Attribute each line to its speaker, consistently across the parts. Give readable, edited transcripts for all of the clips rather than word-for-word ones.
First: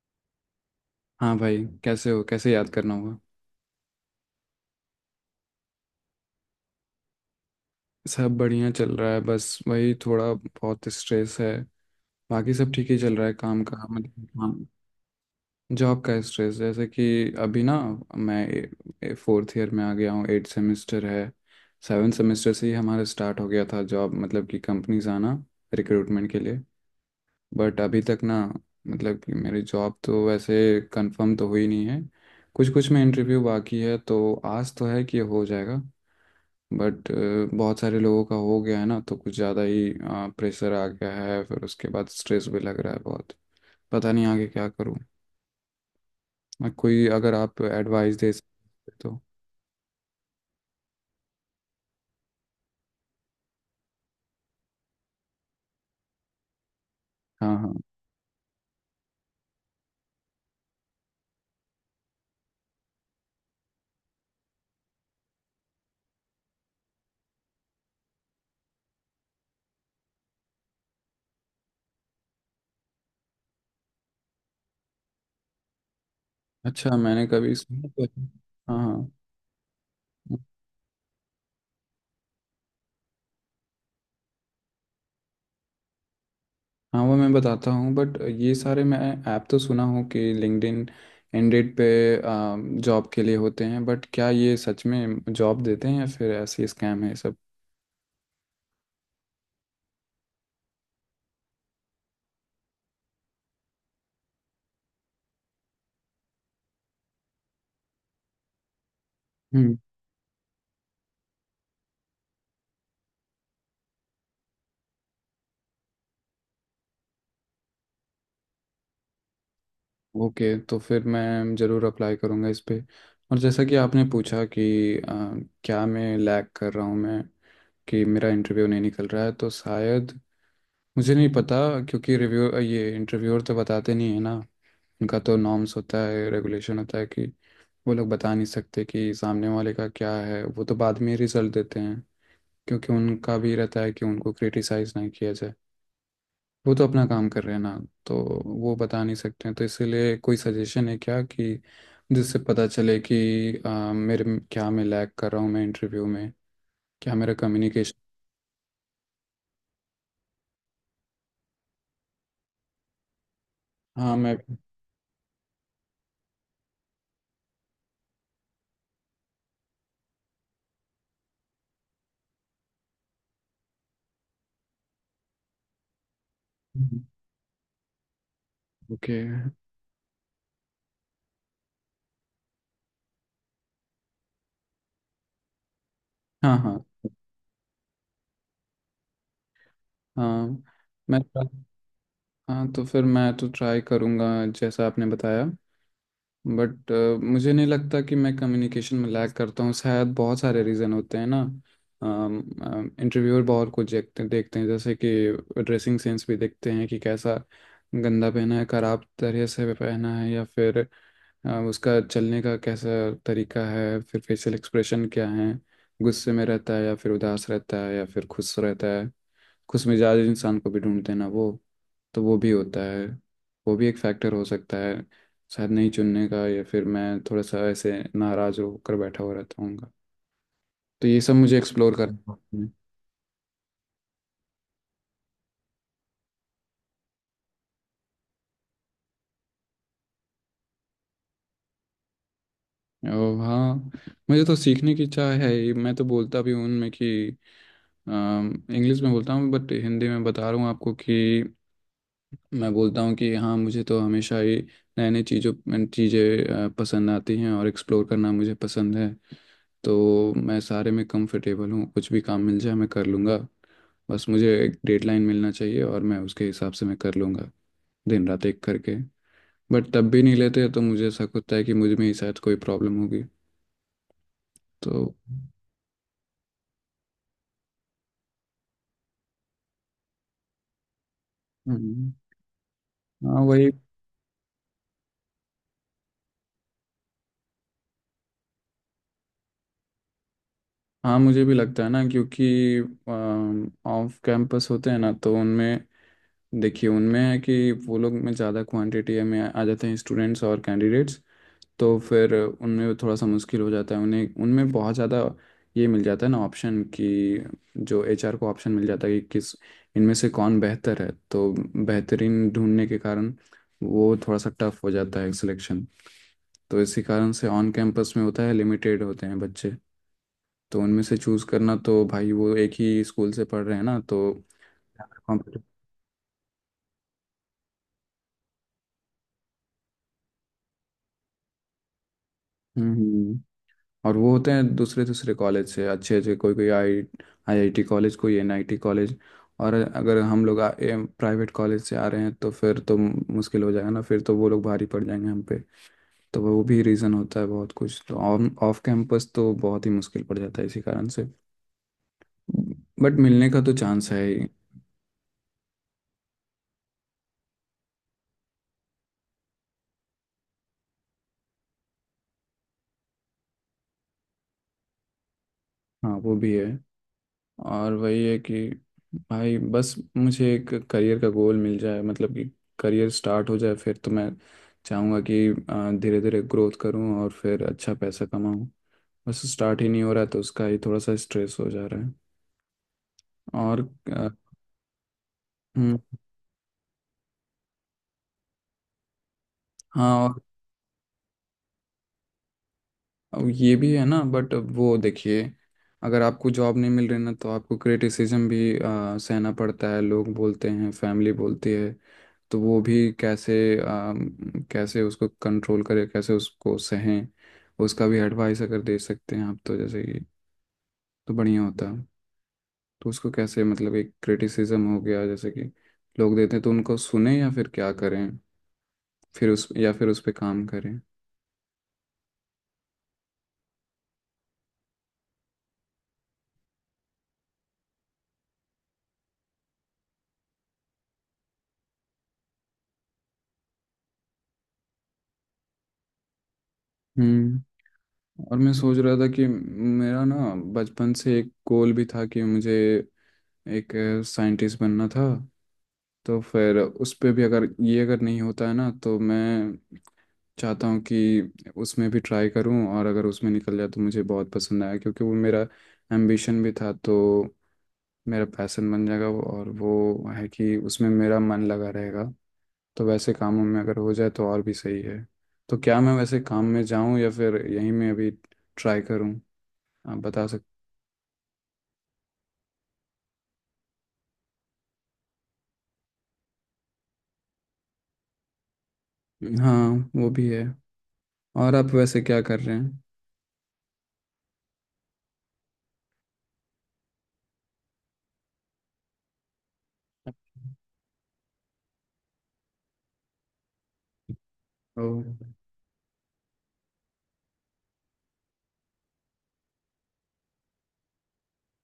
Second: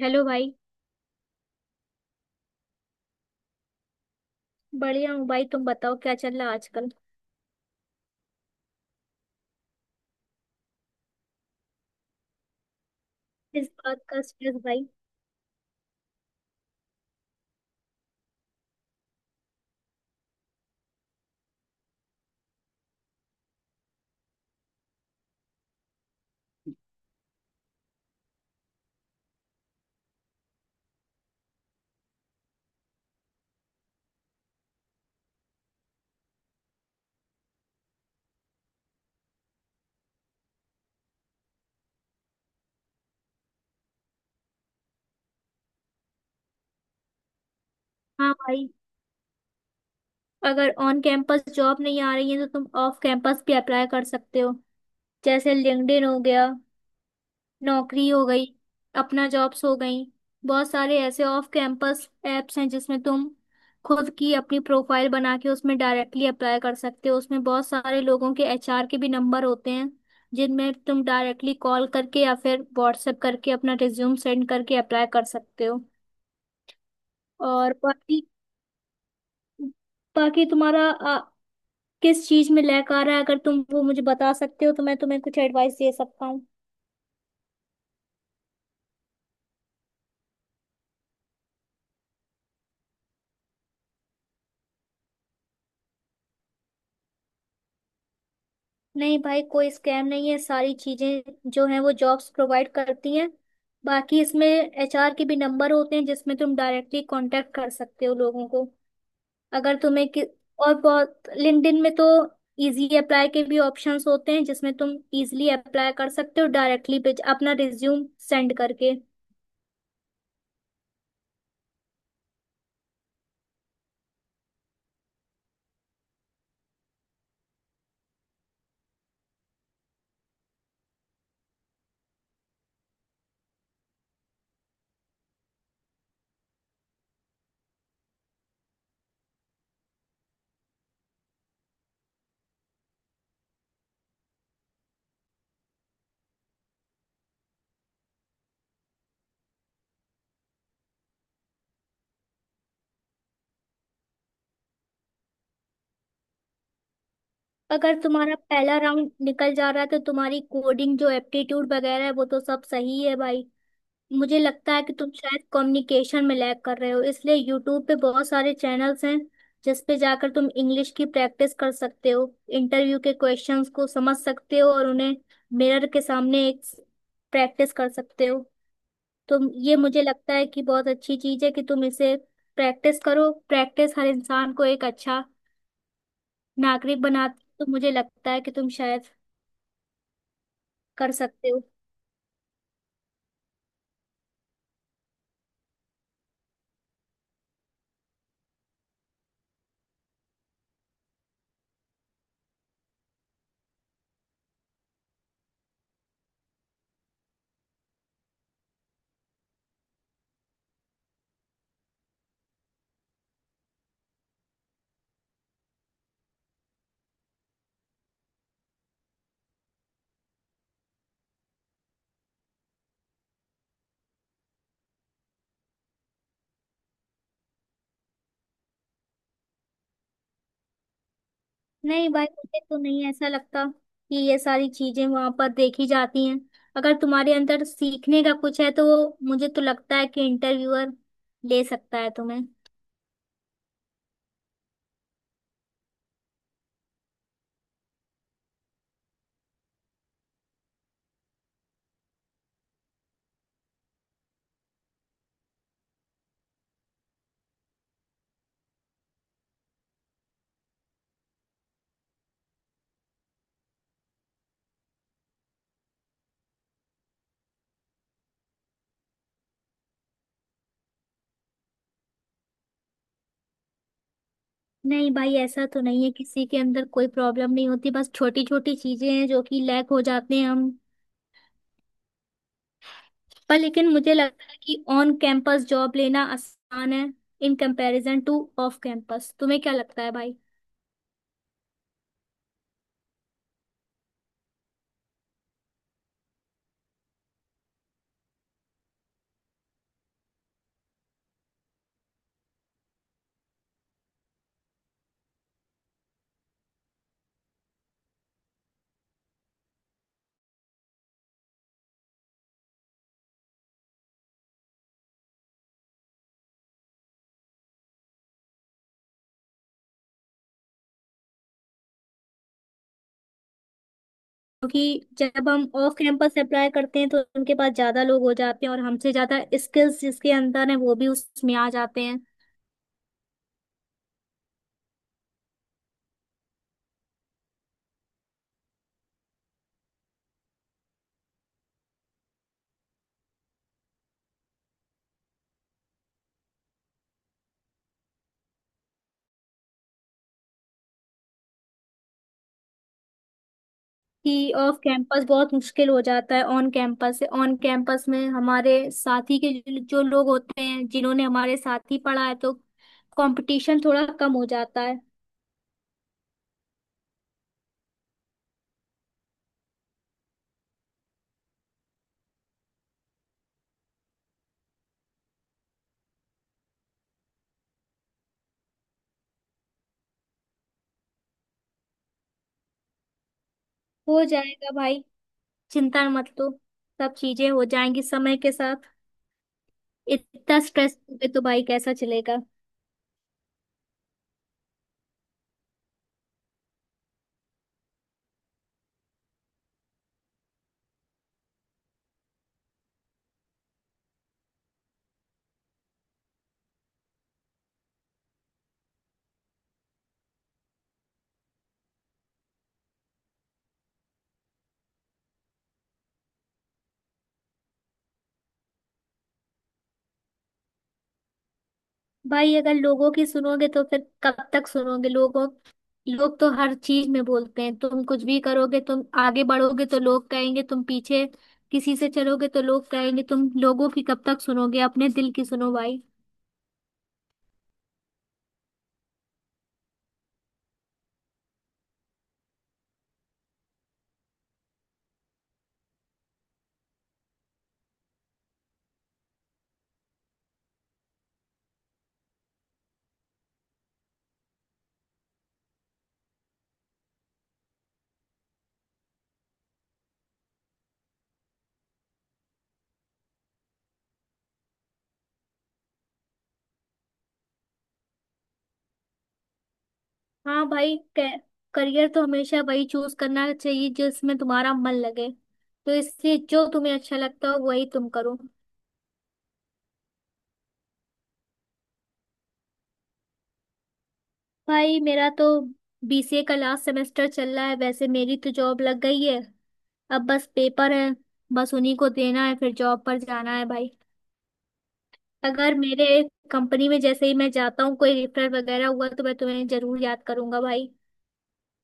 Speaker 1: Hello भाई।
Speaker 2: हाँ भाई। कैसे हो? कैसे याद करना होगा?
Speaker 1: बढ़िया हूँ भाई, तुम बताओ क्या चल रहा है आजकल।
Speaker 2: सब बढ़िया चल रहा है, बस वही थोड़ा बहुत स्ट्रेस है। बाकी सब ठीक ही चल रहा है काम
Speaker 1: इस
Speaker 2: का।
Speaker 1: बात का
Speaker 2: मतलब हाँ,
Speaker 1: स्ट्रेस भाई?
Speaker 2: जॉब का स्ट्रेस। जैसे कि अभी ना, मैं फोर्थ ईयर में आ गया हूँ, 8 सेमेस्टर है। 7 सेमेस्टर से ही हमारा स्टार्ट हो गया था जॉब, मतलब कि कंपनीज आना रिक्रूटमेंट के लिए। बट अभी तक ना, मतलब कि मेरी जॉब तो वैसे कंफर्म तो हुई नहीं है। कुछ कुछ में इंटरव्यू बाकी है, तो आज तो है कि हो जाएगा। बट बहुत सारे लोगों का हो गया है ना, तो कुछ ज़्यादा ही प्रेशर आ गया है, फिर उसके बाद स्ट्रेस भी लग रहा है बहुत। पता नहीं आगे क्या करूँ मैं। कोई, अगर आप एडवाइस दे
Speaker 1: हाँ भाई,
Speaker 2: सकते तो।
Speaker 1: अगर ऑन कैंपस जॉब नहीं आ रही है तो तुम ऑफ कैंपस भी अप्लाई कर सकते हो। जैसे लिंक्डइन हो गया,
Speaker 2: हाँ हाँ।
Speaker 1: नौकरी हो गई, अपना जॉब्स हो गई। बहुत सारे ऐसे ऑफ कैंपस एप्स हैं जिसमें तुम खुद की अपनी प्रोफाइल बना के उसमें डायरेक्टली अप्लाई कर सकते हो। उसमें बहुत सारे लोगों के एचआर के भी नंबर होते हैं जिनमें तुम डायरेक्टली कॉल करके या फिर व्हाट्सएप करके अपना रिज्यूम सेंड करके अप्लाई कर सकते हो।
Speaker 2: अच्छा, मैंने कभी
Speaker 1: और
Speaker 2: सुना तो
Speaker 1: बाकी
Speaker 2: है। हाँ हाँ।
Speaker 1: बाकी तुम्हारा किस चीज में लैक आ रहा है, अगर तुम वो मुझे बता सकते हो तो मैं तुम्हें कुछ एडवाइस दे सकता हूँ।
Speaker 2: हाँ वो मैं बताता हूँ, बट ये सारे मैं ऐप तो सुना हूँ कि लिंक्डइन इंडेड पे जॉब के लिए होते हैं। बट क्या ये सच में जॉब देते हैं या फिर ऐसे स्कैम है सब?
Speaker 1: नहीं भाई, कोई स्कैम नहीं है, सारी चीजें जो हैं वो जॉब्स प्रोवाइड करती हैं। बाकी इसमें एचआर के भी नंबर होते हैं जिसमें तुम डायरेक्टली कांटेक्ट कर सकते हो लोगों को। अगर तुम्हें कि... और बहुत लिंक्डइन में तो इजी अप्लाई के भी ऑप्शंस होते हैं जिसमें तुम इजीली अप्लाई कर सकते हो डायरेक्टली अपना रिज्यूम सेंड करके।
Speaker 2: ओके, तो फिर मैं ज़रूर अप्लाई करूँगा इस पे। और जैसा कि आपने पूछा कि क्या मैं लैग कर रहा हूँ मैं, कि मेरा इंटरव्यू नहीं निकल रहा है, तो शायद मुझे नहीं पता, क्योंकि रिव्यू ये इंटरव्यूअर तो बताते नहीं है ना। उनका तो नॉर्म्स होता है, रेगुलेशन होता है कि वो लोग बता नहीं सकते कि सामने वाले का क्या है, वो तो बाद में रिजल्ट देते हैं। क्योंकि उनका भी रहता है कि उनको क्रिटिसाइज़ नहीं किया जाए, वो तो अपना काम कर रहे हैं ना। तो वो बता नहीं सकते हैं, तो इसीलिए कोई सजेशन है क्या, कि जिससे पता चले कि क्या मैं लैग कर रहा हूँ मैं इंटरव्यू में? क्या मेरा कम्युनिकेशन?
Speaker 1: अगर तुम्हारा पहला राउंड निकल जा रहा है तो तुम्हारी कोडिंग जो एप्टीट्यूड वगैरह है वो तो सब सही है भाई।
Speaker 2: हाँ मैं।
Speaker 1: मुझे लगता है कि तुम शायद कम्युनिकेशन में लैग कर रहे हो, इसलिए यूट्यूब पे बहुत सारे चैनल्स हैं जिस पे जाकर तुम इंग्लिश की प्रैक्टिस कर सकते हो, इंटरव्यू के क्वेश्चंस को समझ सकते हो और उन्हें मिरर के सामने एक प्रैक्टिस कर सकते हो।
Speaker 2: ओके।
Speaker 1: तो ये मुझे लगता है कि बहुत अच्छी चीज है कि तुम इसे प्रैक्टिस करो। प्रैक्टिस हर इंसान को एक अच्छा
Speaker 2: हाँ हाँ
Speaker 1: नागरिक बनाती है, तो मुझे लगता है कि तुम शायद
Speaker 2: हाँ
Speaker 1: कर
Speaker 2: मैं।
Speaker 1: सकते हो।
Speaker 2: हाँ, तो फिर मैं तो ट्राई करूँगा जैसा आपने बताया। बट मुझे नहीं लगता कि मैं कम्युनिकेशन में लैग करता हूँ, शायद बहुत सारे रीज़न होते हैं ना। इंटरव्यूअर बहुत कुछ देखते देखते हैं, जैसे कि ड्रेसिंग सेंस भी देखते हैं कि कैसा गंदा पहना है, खराब तरह से पहना है, या फिर उसका चलने का कैसा तरीका है, फिर फेशियल एक्सप्रेशन क्या है, गुस्से में रहता है या फिर उदास रहता है या फिर खुश रहता है। खुश मिजाज इंसान को भी ढूंढते हैं ना वो। तो वो भी होता है, वो भी एक फैक्टर हो सकता है शायद नहीं चुनने का, या फिर मैं थोड़ा सा ऐसे नाराज होकर बैठा हुआ रहता हूँ। तो ये सब मुझे एक्सप्लोर
Speaker 1: नहीं
Speaker 2: कर।
Speaker 1: भाई, मुझे तो नहीं ऐसा लगता कि ये सारी चीजें वहां पर देखी जाती हैं। अगर तुम्हारे अंदर सीखने का कुछ है तो वो मुझे तो लगता है कि इंटरव्यूअर ले सकता है तुम्हें।
Speaker 2: और हाँ, मुझे तो सीखने की इच्छा है ही। मैं तो बोलता भी हूँ उनमें कि इंग्लिश में बोलता हूँ, बट हिंदी में बता रहा हूँ आपको, कि मैं बोलता हूँ कि हाँ मुझे तो हमेशा ही नए नए चीज़ों चीज़ें पसंद आती हैं, और एक्सप्लोर करना मुझे पसंद है। तो मैं सारे में कंफर्टेबल हूँ, कुछ भी काम मिल जाए मैं कर लूँगा। बस मुझे एक डेडलाइन मिलना चाहिए और मैं उसके हिसाब से मैं कर लूँगा, दिन रात एक करके। बट तब भी नहीं लेते तो मुझे ऐसा होता है कि मुझ में ही शायद कोई प्रॉब्लम होगी। तो
Speaker 1: नहीं भाई, ऐसा तो नहीं है, किसी के अंदर कोई प्रॉब्लम नहीं होती, बस छोटी छोटी चीजें हैं जो कि लैक हो जाते हैं हम
Speaker 2: हम्म, हाँ
Speaker 1: पर।
Speaker 2: वही।
Speaker 1: लेकिन मुझे लगता है कि ऑन कैंपस जॉब लेना आसान है in comparison to off campus. तुम्हें क्या लगता है भाई?
Speaker 2: हाँ मुझे भी लगता है ना, क्योंकि ऑफ कैंपस होते हैं ना तो उनमें, देखिए उनमें है कि वो लोग में ज़्यादा क्वांटिटी में आ जाते हैं स्टूडेंट्स और कैंडिडेट्स। तो फिर उनमें थोड़ा सा मुश्किल हो जाता है, उन्हें उनमें बहुत ज़्यादा ये मिल जाता है ना ऑप्शन, कि जो एचआर को ऑप्शन मिल जाता है कि किस, इनमें से कौन बेहतर है। तो बेहतरीन ढूंढने के कारण वो थोड़ा सा टफ हो जाता है सिलेक्शन। तो इसी कारण से ऑन कैंपस में होता है, लिमिटेड होते हैं बच्चे। तो उनमें से चूज़ करना, तो भाई वो एक ही स्कूल से पढ़ रहे हैं ना तो।
Speaker 1: क्योंकि जब हम ऑफ कैंपस अप्लाई करते हैं तो उनके पास ज्यादा लोग हो जाते हैं और हमसे ज्यादा स्किल्स जिसके अंदर है वो भी उसमें आ जाते हैं।
Speaker 2: हम्म। और वो होते हैं दूसरे दूसरे कॉलेज से, अच्छे अच्छे, कोई कोई आई आईआईटी कॉलेज, कोई एनआईटी कॉलेज। और अगर हम लोग प्राइवेट कॉलेज से आ रहे हैं, तो फिर तो मुश्किल हो जाएगा ना, फिर तो वो लोग भारी पड़ जाएंगे हम पे। तो वो भी रीज़न होता है बहुत कुछ। तो ऑन ऑफ कैंपस तो बहुत ही मुश्किल पड़ जाता है इसी कारण से। बट मिलने का तो चांस है ही।
Speaker 1: कि ऑफ कैंपस बहुत मुश्किल हो जाता है ऑन कैंपस से। ऑन कैंपस में हमारे साथी के जो जो लोग होते हैं जिन्होंने हमारे साथ ही पढ़ा है, तो कंपटीशन थोड़ा कम हो जाता है।
Speaker 2: हाँ वो भी है। और वही है कि भाई बस मुझे एक करियर का गोल मिल जाए, मतलब कि करियर स्टार्ट हो जाए, फिर तो मैं चाहूँगा कि धीरे धीरे ग्रोथ करूँ और फिर अच्छा पैसा कमाऊँ। बस स्टार्ट ही नहीं हो रहा, तो उसका ही थोड़ा सा स्ट्रेस हो जा रहा है। और
Speaker 1: हो
Speaker 2: अ,
Speaker 1: जाएगा भाई,
Speaker 2: हम्म,
Speaker 1: चिंता मत लो, सब चीजें हो जाएंगी समय के साथ।
Speaker 2: हाँ। और
Speaker 1: इतना स्ट्रेस तो भाई कैसा चलेगा।
Speaker 2: अब ये भी है ना, बट वो देखिए, अगर आपको जॉब नहीं मिल रही ना, तो आपको क्रिटिसिज्म भी सहना पड़ता है, लोग बोलते हैं, फैमिली बोलती है। तो वो भी कैसे, कैसे उसको कंट्रोल करे, कैसे उसको सहें? उसका भी एडवाइस अगर दे सकते हैं आप, तो जैसे कि, तो बढ़िया होता। तो उसको कैसे, मतलब एक क्रिटिसिज्म हो गया, जैसे कि लोग देते हैं, तो उनको सुने या फिर क्या करें? फिर उस, या फिर उस पे काम करें?
Speaker 1: भाई अगर लोगों की सुनोगे तो फिर कब तक सुनोगे लोगों? लोग तो हर चीज में बोलते हैं, तुम कुछ भी करोगे, तुम आगे बढ़ोगे तो लोग कहेंगे तुम पीछे, किसी से चलोगे तो लोग कहेंगे। तुम लोगों की कब तक सुनोगे? अपने दिल की सुनो भाई।
Speaker 2: हम्म और मैं सोच रहा था कि मेरा ना बचपन से एक गोल भी था कि मुझे एक साइंटिस्ट बनना था। तो फिर उस पे भी, अगर ये अगर नहीं होता है ना, तो मैं चाहता हूँ कि उसमें भी ट्राई करूँ, और अगर उसमें निकल जाए तो मुझे बहुत पसंद आया, क्योंकि वो मेरा एम्बिशन भी था। तो मेरा पैसन बन जाएगा वो, और वो है कि उसमें मेरा मन लगा रहेगा। तो वैसे कामों में अगर हो जाए तो और भी सही है। तो क्या मैं वैसे काम में जाऊँ या फिर यहीं में अभी ट्राई करूँ? आप बता
Speaker 1: हाँ
Speaker 2: सकते?
Speaker 1: भाई, करियर तो हमेशा वही चूज करना चाहिए जिसमें तुम्हारा मन लगे। तो इससे जो तुम्हें अच्छा लगता हो वही तुम करो।
Speaker 2: हाँ वो भी है। और आप वैसे क्या कर रहे हैं?
Speaker 1: भाई मेरा तो बीसीए का लास्ट सेमेस्टर चल रहा है, वैसे मेरी तो जॉब लग गई है। अब बस पेपर है, बस उन्हीं को देना है, फिर जॉब पर जाना है भाई।
Speaker 2: ओ।
Speaker 1: अगर मेरे कंपनी में जैसे ही मैं जाता हूँ कोई रेफर वगैरह हुआ तो मैं तुम्हें जरूर याद करूंगा भाई।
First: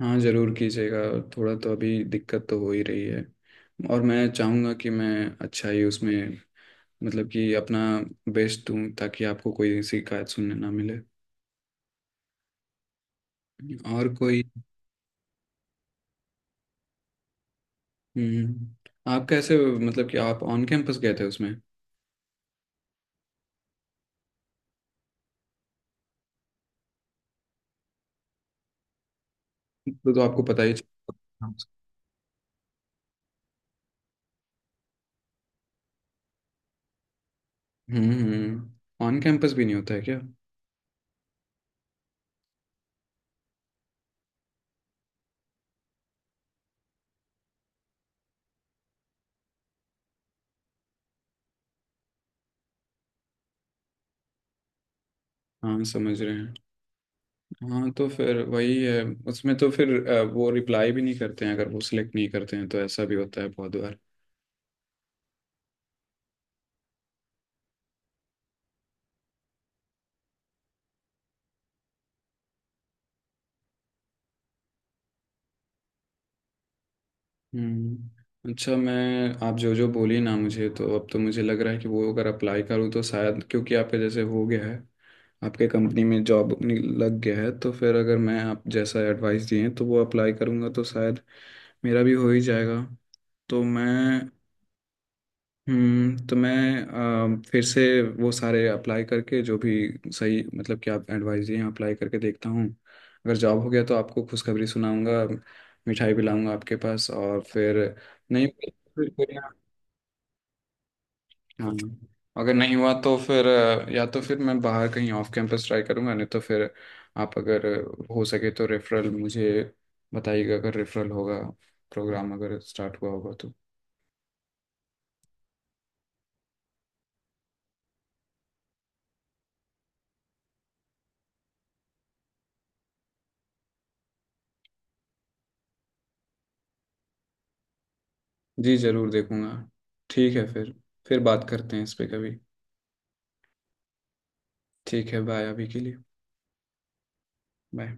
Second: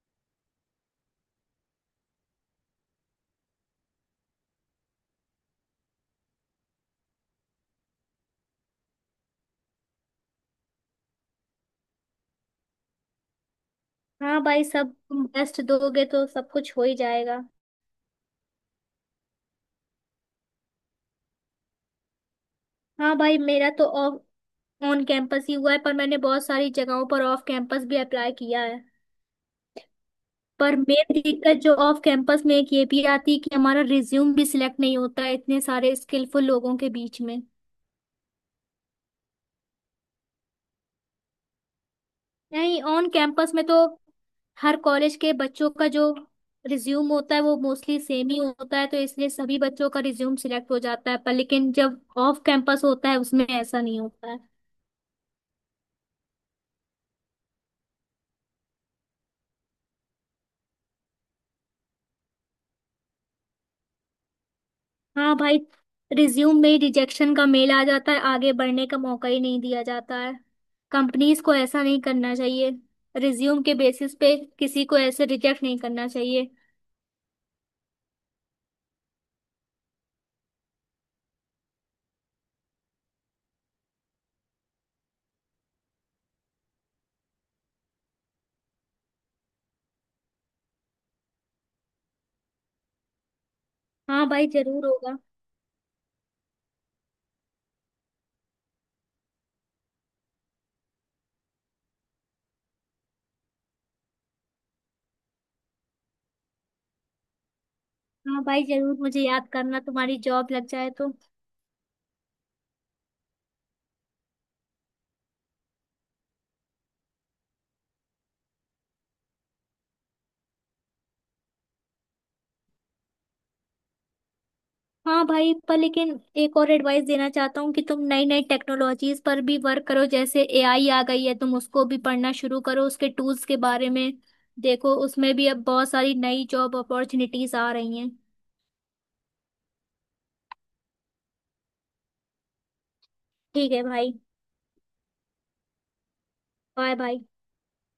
Speaker 2: हाँ जरूर कीजिएगा। थोड़ा तो अभी दिक्कत तो हो ही रही है, और मैं चाहूँगा कि मैं अच्छा ही उसमें, मतलब कि अपना बेस्ट दूँ, ताकि आपको कोई शिकायत सुनने ना मिले। और
Speaker 1: हाँ
Speaker 2: कोई
Speaker 1: भाई, सब तुम बेस्ट दोगे तो सब कुछ हो ही जाएगा।
Speaker 2: आप कैसे, मतलब कि आप ऑन कैंपस गए थे उसमें?
Speaker 1: हाँ भाई, मेरा तो ऑफ ऑन कैंपस ही हुआ है, पर मैंने बहुत सारी जगहों पर ऑफ कैंपस भी अप्लाई किया है।
Speaker 2: तो आपको पता ही
Speaker 1: पर
Speaker 2: चल-
Speaker 1: मेन दिक्कत जो ऑफ कैंपस में एक ये भी आती है कि हमारा रिज्यूम भी सिलेक्ट नहीं होता है इतने सारे स्किलफुल लोगों के बीच में।
Speaker 2: ऑन कैंपस भी नहीं होता है क्या?
Speaker 1: नहीं, ऑन कैंपस में तो हर कॉलेज के बच्चों का जो रिज्यूम होता है वो मोस्टली सेम ही होता है, तो इसलिए सभी बच्चों का रिज्यूम सिलेक्ट हो जाता है। पर लेकिन जब ऑफ कैंपस होता है उसमें ऐसा नहीं होता है।
Speaker 2: हाँ समझ रहे हैं। हाँ तो फिर वही है। उसमें तो फिर वो रिप्लाई भी नहीं करते हैं अगर वो सिलेक्ट नहीं करते हैं, तो ऐसा भी होता है बहुत बार।
Speaker 1: हाँ भाई, रिज्यूम में रिजेक्शन का मेल आ जाता है, आगे बढ़ने का मौका ही नहीं दिया जाता है। कंपनीज को ऐसा नहीं करना चाहिए, रिज्यूम के बेसिस पे किसी को ऐसे रिजेक्ट नहीं करना चाहिए।
Speaker 2: हम्म, अच्छा, मैं, आप जो जो बोली ना, मुझे तो अब तो मुझे लग रहा है कि वो अगर अप्लाई करूँ तो शायद, क्योंकि आपके जैसे हो गया है, आपके कंपनी में जॉब लग गया है। तो फिर अगर मैं आप जैसा एडवाइस दिए हैं तो वो अप्लाई करूँगा, तो शायद मेरा भी हो ही जाएगा। तो
Speaker 1: हाँ
Speaker 2: मैं,
Speaker 1: भाई, जरूर होगा।
Speaker 2: तो मैं फिर से वो सारे अप्लाई करके, जो भी सही मतलब कि आप एडवाइस दिए हैं, अप्लाई करके देखता हूँ। अगर जॉब हो गया तो आपको खुशखबरी सुनाऊंगा, मिठाई भी लाऊंगा आपके पास। और फिर
Speaker 1: हाँ
Speaker 2: नहीं,
Speaker 1: भाई, जरूर मुझे याद करना, तुम्हारी जॉब लग जाए तो।
Speaker 2: हाँ, अगर नहीं हुआ तो फिर या तो फिर मैं बाहर कहीं ऑफ कैंपस ट्राई करूंगा, नहीं तो फिर आप अगर हो सके तो रेफरल मुझे बताइएगा, अगर रेफरल होगा, प्रोग्राम अगर स्टार्ट हुआ होगा तो।
Speaker 1: हाँ भाई, पर लेकिन एक और एडवाइस देना चाहता हूँ कि तुम नई नई टेक्नोलॉजीज पर भी वर्क करो। जैसे एआई आ गई है, तुम उसको भी पढ़ना शुरू करो, उसके टूल्स के बारे में देखो। उसमें भी अब बहुत सारी नई जॉब अपॉर्चुनिटीज आ रही हैं।
Speaker 2: जी जरूर देखूंगा। ठीक है फिर बात करते हैं इस पे कभी।
Speaker 1: ठीक है भाई,
Speaker 2: ठीक है, बाय अभी के लिए।
Speaker 1: Bye bye.
Speaker 2: बाय।